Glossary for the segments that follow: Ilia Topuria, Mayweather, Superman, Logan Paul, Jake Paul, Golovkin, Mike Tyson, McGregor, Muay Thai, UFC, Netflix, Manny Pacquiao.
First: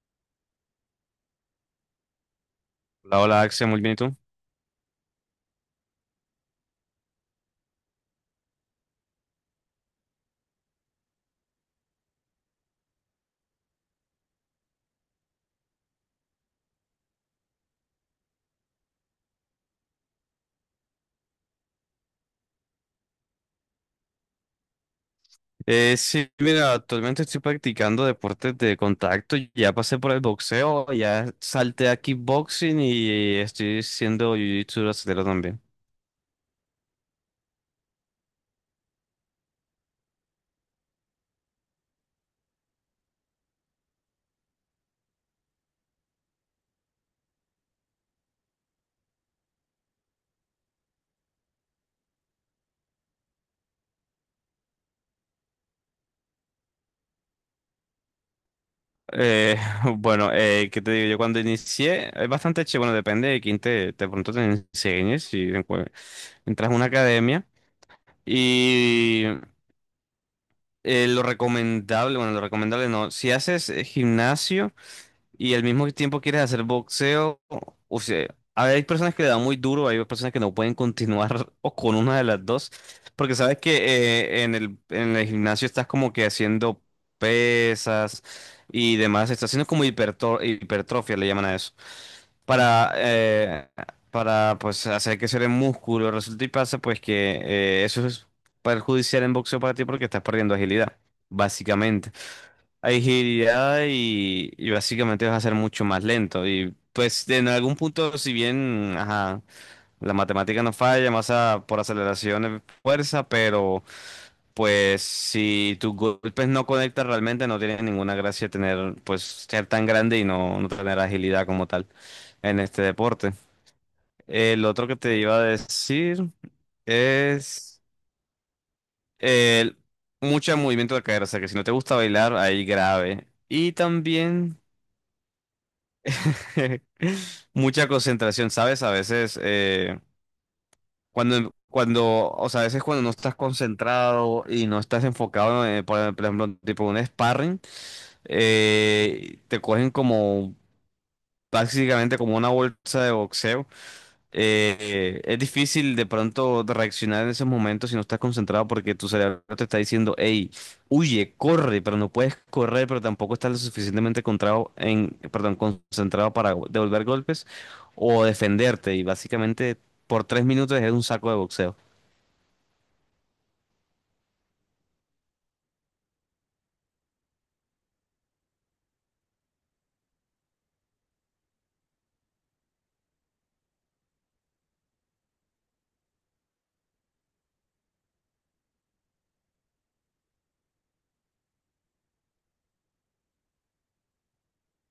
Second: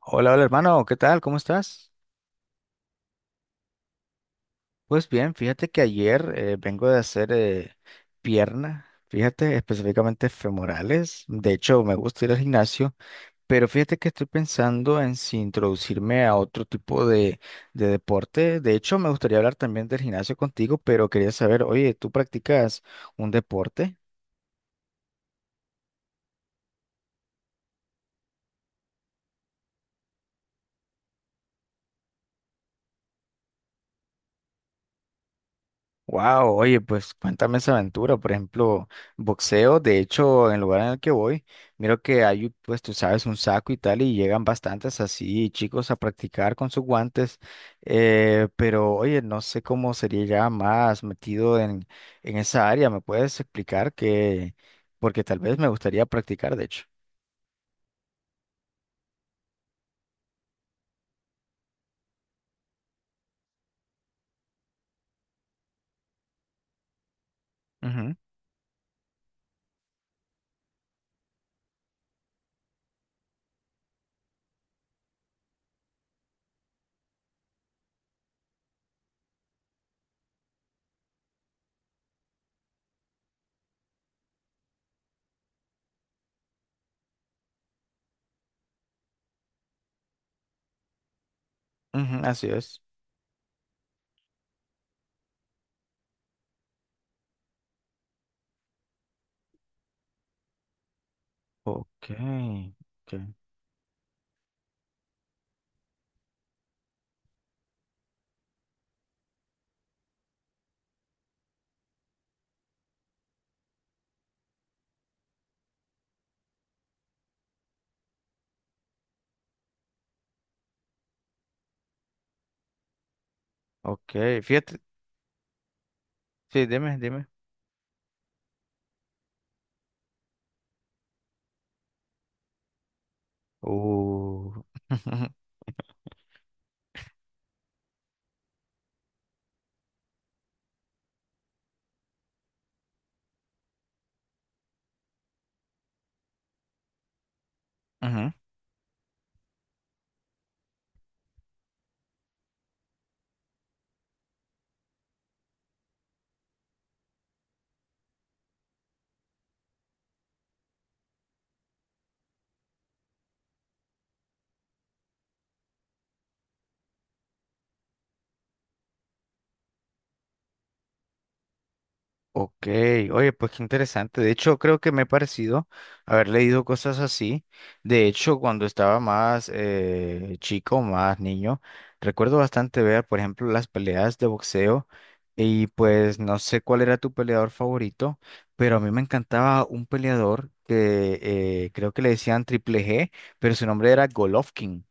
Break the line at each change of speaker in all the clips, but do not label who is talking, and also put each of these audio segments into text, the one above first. Hola, hola hermano, ¿qué tal? ¿Cómo estás?
Hola, hola Axel, muy bien, ¿y tú?
Pues bien, fíjate que ayer vengo de hacer pierna, fíjate, específicamente femorales. De hecho, me gusta ir al gimnasio, pero fíjate que estoy pensando en si introducirme a otro tipo de deporte. De hecho, me gustaría hablar también del gimnasio contigo, pero quería saber, oye, ¿tú practicas un deporte?
Sí, mira, actualmente estoy practicando deportes de contacto, ya pasé por el boxeo, ya salté a kickboxing y estoy siendo jiu-jitsu brasileño también.
Wow, oye, pues cuéntame esa aventura. Por ejemplo, boxeo. De hecho, en el lugar en el que voy, miro que hay, pues tú sabes, un saco y tal, y llegan bastantes así chicos a practicar con sus guantes. Pero, oye, no sé cómo sería ya más metido en esa área. ¿Me puedes explicar qué? Porque tal vez me gustaría practicar, de hecho.
Eh, bueno, ¿qué te digo? Yo cuando inicié, es bastante chévere, bueno, depende de quién te, de pronto te enseñes, si entras a una academia
Ujú,
y lo recomendable, bueno, lo recomendable no, si haces gimnasio y al mismo tiempo quieres hacer boxeo, o sea, a ver, hay personas que le dan muy duro, hay personas que no pueden continuar o con una de las dos, porque sabes que en el gimnasio estás como que haciendo pesas y demás, estás haciendo como hipertrofia, le llaman a eso,
ujú, así es.
para, eh, para pues hacer crecer el músculo, resulta y pasa pues que eso es perjudicial en boxeo para ti porque estás perdiendo agilidad,
Ok,
básicamente. Hay
ok,
agilidad y básicamente vas a ser mucho más lento. Y pues en algún punto, si bien ajá, la matemática no falla, masa por aceleración es fuerza, pero pues si tus golpes no conectan realmente, no tiene ninguna gracia tener, pues ser tan grande y no tener agilidad como tal en este deporte.
ok.
El
Fíjate,
otro que te iba a decir
sí, dime, dime.
es el mucho movimiento de cadera, o sea que si no te gusta bailar, ahí grave. Y también
Uh,
mucha concentración, ¿sabes? A veces, o sea, a veces cuando no estás concentrado y no estás enfocado, por ejemplo, tipo un sparring,
ujú.
te cogen como, básicamente como una bolsa de boxeo. Es difícil de pronto de reaccionar en esos momentos si no estás concentrado porque tu cerebro te está diciendo, hey, huye, corre, pero no puedes correr, pero tampoco estás lo suficientemente contrado en, perdón, concentrado para devolver golpes o defenderte. Y básicamente por 3 minutos es un saco de boxeo.
Ok, oye, pues qué interesante. De hecho, creo que me ha parecido haber leído cosas así. De hecho, cuando estaba más chico, más niño, recuerdo bastante ver, por ejemplo, las peleas de boxeo. Y pues no sé cuál era tu peleador favorito, pero a mí me encantaba un peleador que creo que le decían Triple G, pero su nombre era Golovkin.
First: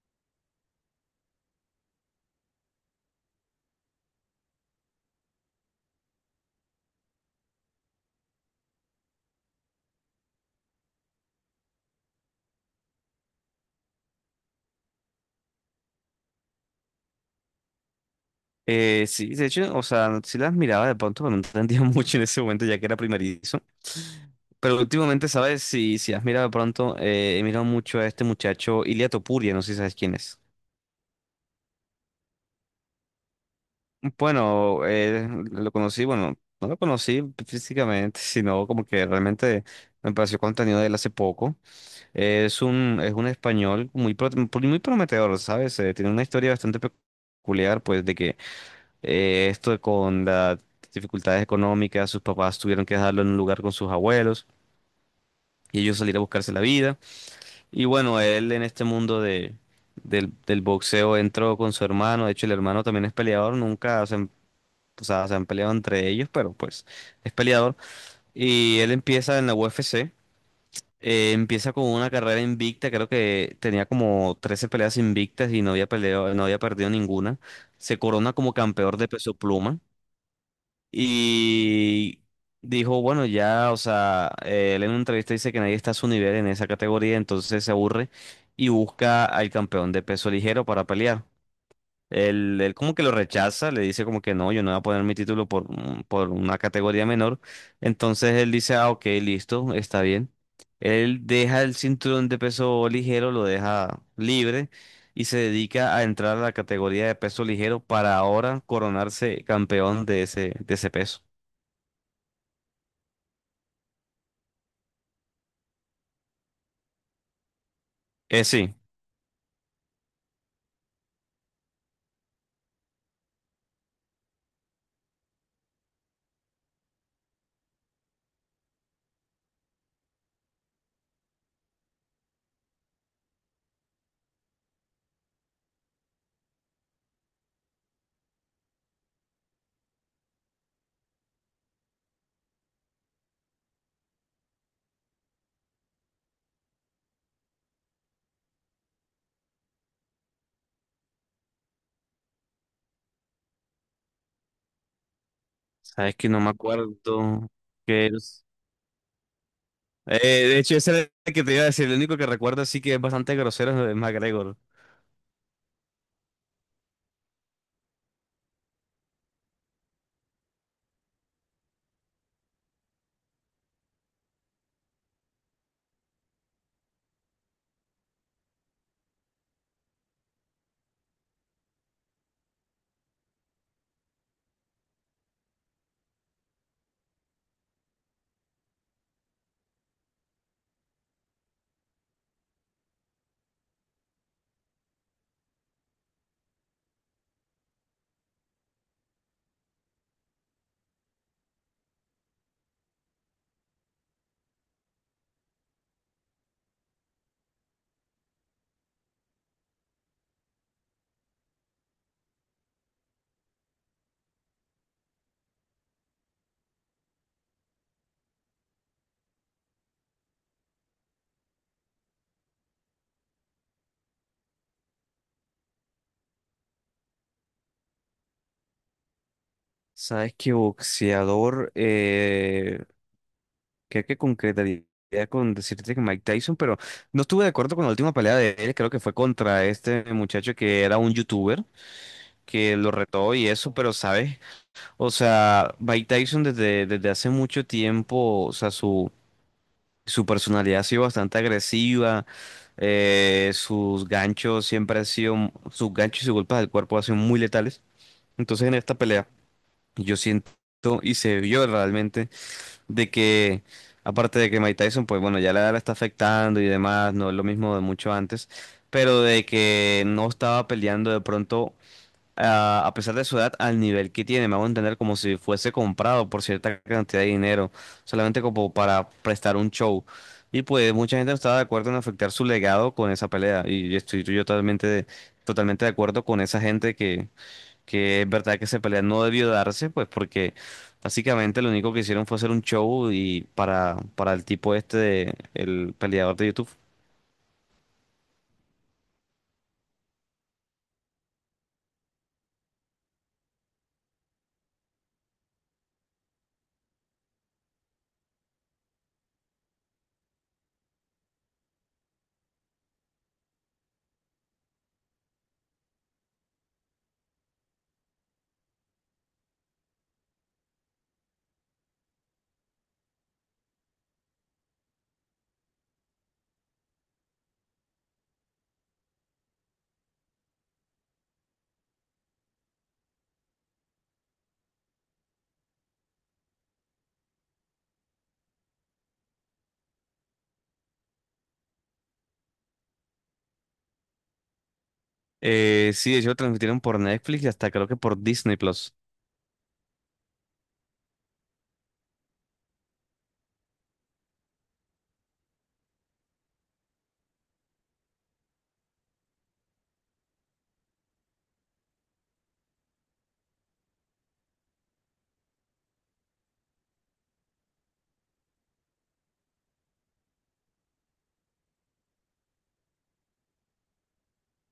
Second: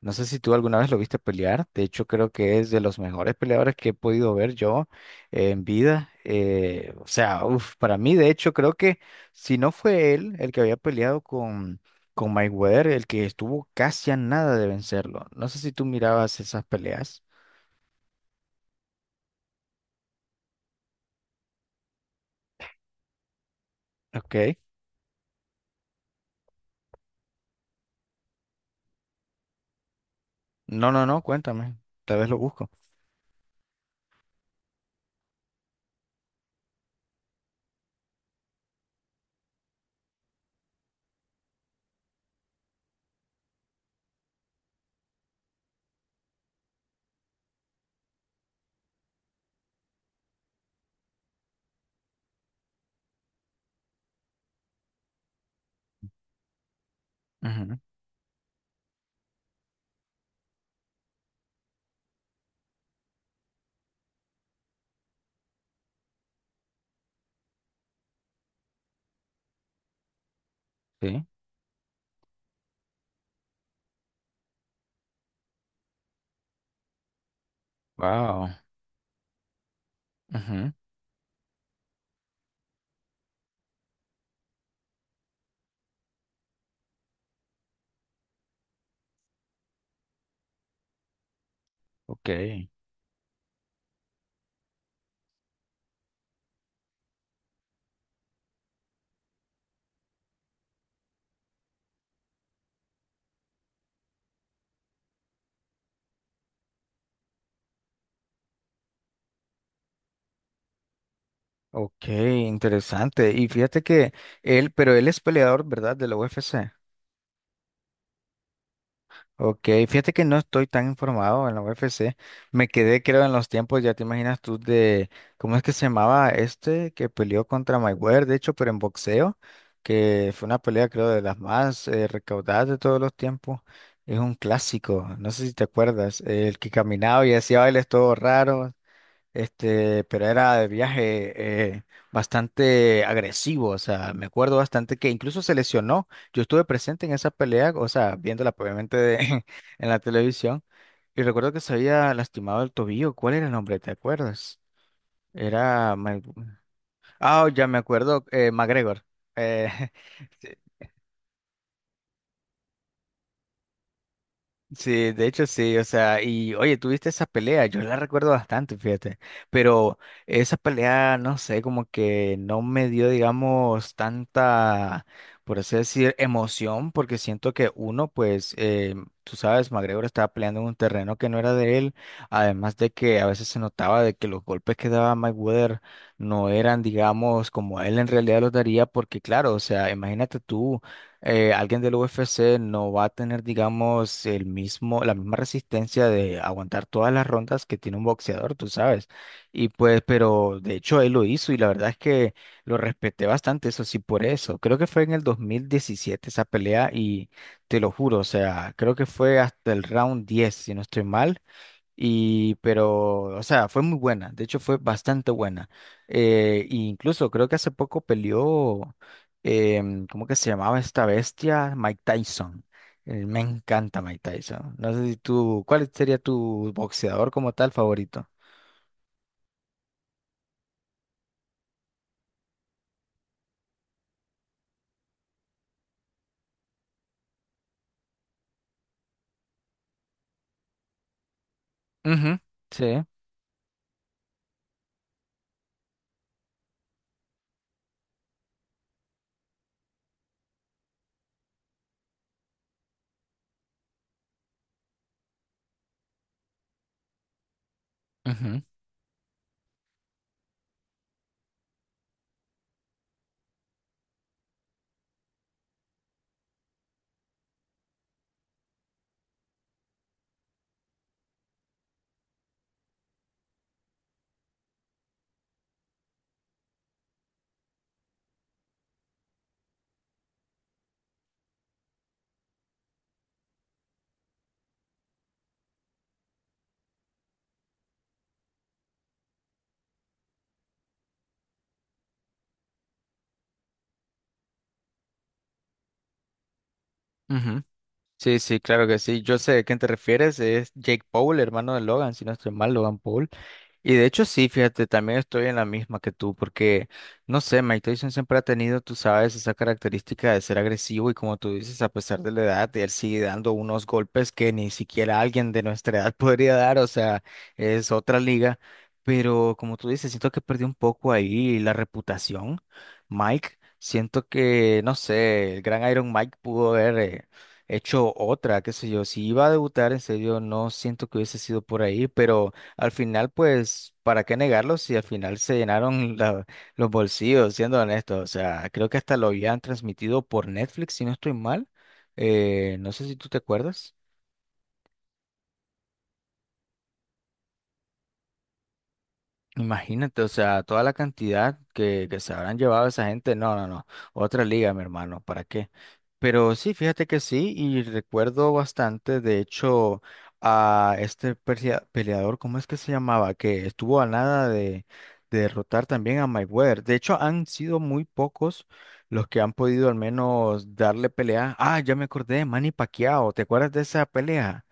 No sé si tú alguna vez lo viste pelear. De hecho, creo que es de los mejores peleadores que he podido ver yo en vida. O sea, uf, para mí, de hecho, creo que si no fue él el que había peleado con Mayweather, el que estuvo casi a nada de vencerlo. No sé si tú mirabas esas peleas.
Sí, de hecho, o sea, sí las miraba de pronto, pero no entendía mucho en ese momento ya que era primerizo.
Ok.
Pero últimamente, ¿sabes? Si has mirado de pronto, he mirado mucho a este muchacho, Ilia Topuria, no sé si sabes quién es.
No, no, no, cuéntame. Tal vez lo busco.
Bueno, lo conocí, bueno, no lo conocí físicamente, sino como que realmente me pareció contenido de él hace poco. Es un español muy, muy prometedor, ¿sabes? Tiene una historia bastante peculiar, pues, de que esto con las dificultades económicas, sus papás tuvieron que dejarlo en un lugar con sus abuelos y ellos salir a buscarse la vida.
Ujú,
Y bueno, él en este mundo de del boxeo entró con su hermano, de hecho el hermano también es peleador, nunca, se o sea, se han peleado entre ellos, pero pues es peleador. Y él empieza en la UFC,
sí.
empieza con una carrera invicta, creo que tenía como 13 peleas invictas y no había peleado, no había perdido ninguna. Se corona
Wow.
como campeón de peso pluma
Ujú,
y dijo, bueno, ya, o sea, él en una entrevista dice que nadie está a su nivel en esa categoría, entonces se aburre y busca al campeón de peso ligero para pelear.
ok.
Él como que lo rechaza, le dice como que no, yo no voy a poner mi título por, por una categoría menor. Entonces él dice, ah, ok, listo, está bien. Él deja el cinturón de peso ligero, lo deja libre y se dedica a entrar a la categoría de peso ligero para ahora coronarse campeón de ese peso.
Ok, interesante. Y fíjate que él, pero él es peleador, ¿verdad? De la UFC.
Sí,
Ok, fíjate que no estoy tan informado en la UFC. Me quedé, creo, en los tiempos, ya te imaginas tú, de cómo es que se llamaba este que peleó contra Mayweather, de hecho, pero en boxeo, que fue una pelea, creo, de las más recaudadas de todos los tiempos. Es un clásico, no sé si te acuerdas, el que caminaba y hacía bailes todo raros. Este, pero era de viaje bastante agresivo, o sea, me acuerdo bastante que incluso se lesionó. Yo estuve presente en esa pelea, o sea, viéndola obviamente de- en la televisión, y recuerdo que se había lastimado el tobillo. ¿Cuál era el nombre? ¿Te acuerdas? Era...
sabes que
Mike-
no me acuerdo
Ah, ya me
que
acuerdo,
es.
McGregor. Eh,
De hecho, ese era el que te iba a decir, el único que recuerdo así que es bastante grosero es McGregor.
Sí, de hecho sí, o sea, y oye, tuviste esa pelea, yo la recuerdo bastante, fíjate, pero esa pelea, no sé, como que no me dio, digamos, tanta, por así decir, emoción, porque siento que uno, pues, tú sabes, McGregor estaba peleando en un terreno que no era de él, además de que a veces se notaba de que los golpes que daba Mayweather no eran, digamos, como él en realidad los daría, porque claro, o sea, imagínate tú alguien del UFC no va a tener, digamos, el mismo, la misma resistencia de aguantar todas las rondas que tiene un boxeador, tú sabes. Y pues, pero de hecho él lo hizo y la verdad es que lo respeté bastante, eso sí, por eso. Creo que fue en el 2017 esa pelea y te lo juro, o sea, creo que fue hasta el round 10, si no estoy mal. Y, pero, o sea, fue muy buena, de hecho fue bastante buena. E incluso creo que hace poco peleó, ¿cómo que se llamaba esta bestia? Mike Tyson. Me encanta Mike Tyson. No sé si tú, ¿cuál sería tu boxeador como tal favorito?
Sabes que boxeador, creo que concretaría con decirte que Mike Tyson, pero no estuve de acuerdo con la última pelea de él, creo que fue contra este muchacho que era un youtuber,
Ujú,
que lo
sí,
retó y eso, pero sabes, o sea, Mike Tyson desde hace mucho tiempo, o sea, su personalidad ha sido bastante agresiva, sus ganchos siempre han sido, sus ganchos y sus golpes del cuerpo han sido muy letales,
ujú,
entonces en esta pelea yo siento y se vio realmente de que, aparte de que Mike Tyson, pues bueno, ya la edad la está afectando y demás, no es lo mismo de mucho antes, pero de que no estaba peleando de pronto, ah, a pesar de su edad, al nivel que tiene, me hago entender como si fuese comprado por cierta cantidad de dinero, solamente como para prestar un show. Y pues mucha gente no estaba de acuerdo en afectar su legado con esa pelea, y estoy yo totalmente, totalmente de acuerdo con esa gente que es verdad que esa pelea no debió darse, pues porque básicamente lo único que hicieron fue hacer un show y para el tipo este, el peleador de YouTube.
ujú. Sí, sí, claro que sí. Yo sé de quién te refieres, es Jake Paul, hermano de Logan, si no estoy mal, Logan Paul. Y de hecho sí, fíjate, también estoy en la misma que tú, porque, no sé, Mike Tyson siempre ha tenido, tú sabes, esa característica de ser agresivo y como tú dices, a pesar de la edad, él sigue dando unos golpes que ni siquiera alguien de nuestra edad podría dar, o sea, es otra liga, pero como tú dices, siento que perdió un poco ahí la reputación, Mike, siento que, no sé, el gran Iron Mike pudo haber... hecho otra, qué sé yo, si iba a debutar, en serio, no siento que hubiese sido por ahí, pero al final, pues, ¿para qué negarlo si al final se llenaron la- los bolsillos, siendo honestos? O sea, creo que hasta lo habían transmitido por Netflix, si no estoy mal. No sé si tú te acuerdas.
Sí, de hecho lo transmitieron por Netflix y hasta creo que por Disney Plus.
Imagínate, o sea, toda la cantidad que se habrán llevado esa gente, no, no, no, otra liga, mi hermano, ¿para qué? Pero sí, fíjate que sí, y recuerdo bastante, de hecho, a este peleador, ¿cómo es que se llamaba? Que estuvo a nada de, de derrotar también a Mayweather. De hecho, han sido muy pocos los que han podido al menos darle pelea. Ah, ya me acordé, Manny Pacquiao, ¿te acuerdas de esa pelea?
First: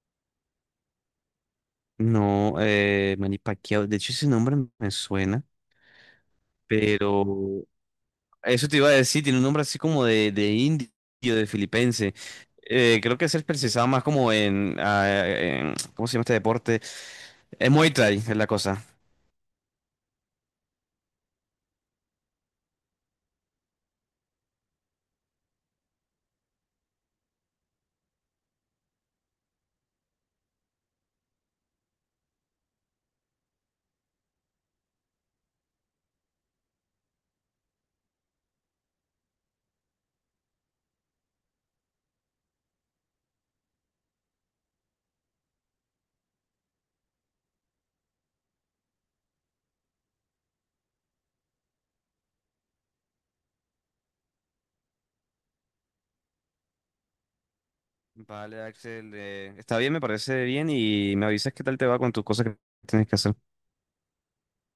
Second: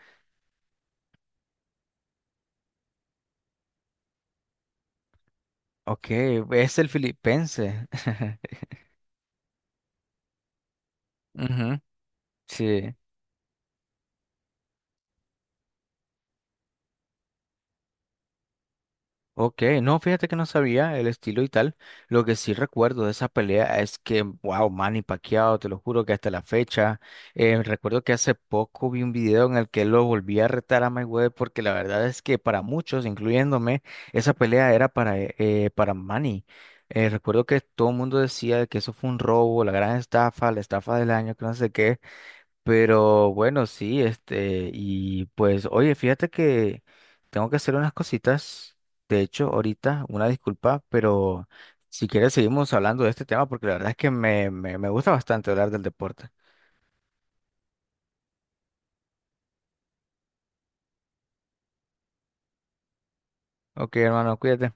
No, Manny Pacquiao, de hecho ese nombre me suena,
Ok, es el
pero
filipense.
eso te iba a decir, tiene un nombre así como de indio, de
Ujú,
filipense.
sí.
Creo que es el precisaba más como en, ah, en ¿cómo se llama este deporte? Es Muay Thai, es la cosa.
Ok, no, fíjate que no sabía el estilo y tal. Lo que sí recuerdo de esa pelea es que, wow, Manny Pacquiao, te lo juro que hasta la fecha. Recuerdo que hace poco vi un video en el que lo volví a retar a Mayweather porque la verdad es que para muchos, incluyéndome, esa pelea era para Manny. Recuerdo que todo el mundo decía que eso fue un robo, la gran estafa, la estafa del año, que no sé qué. Pero bueno, sí, este, y pues, oye, fíjate que tengo que hacer unas cositas, de hecho, ahorita, una disculpa, pero si quieres seguimos hablando de este tema porque la verdad es que me gusta bastante hablar del deporte.
Vale, Axel, está bien, me parece bien y me avisas qué tal te va con tus cosas que tienes que hacer.
Ok, hermano, cuídate.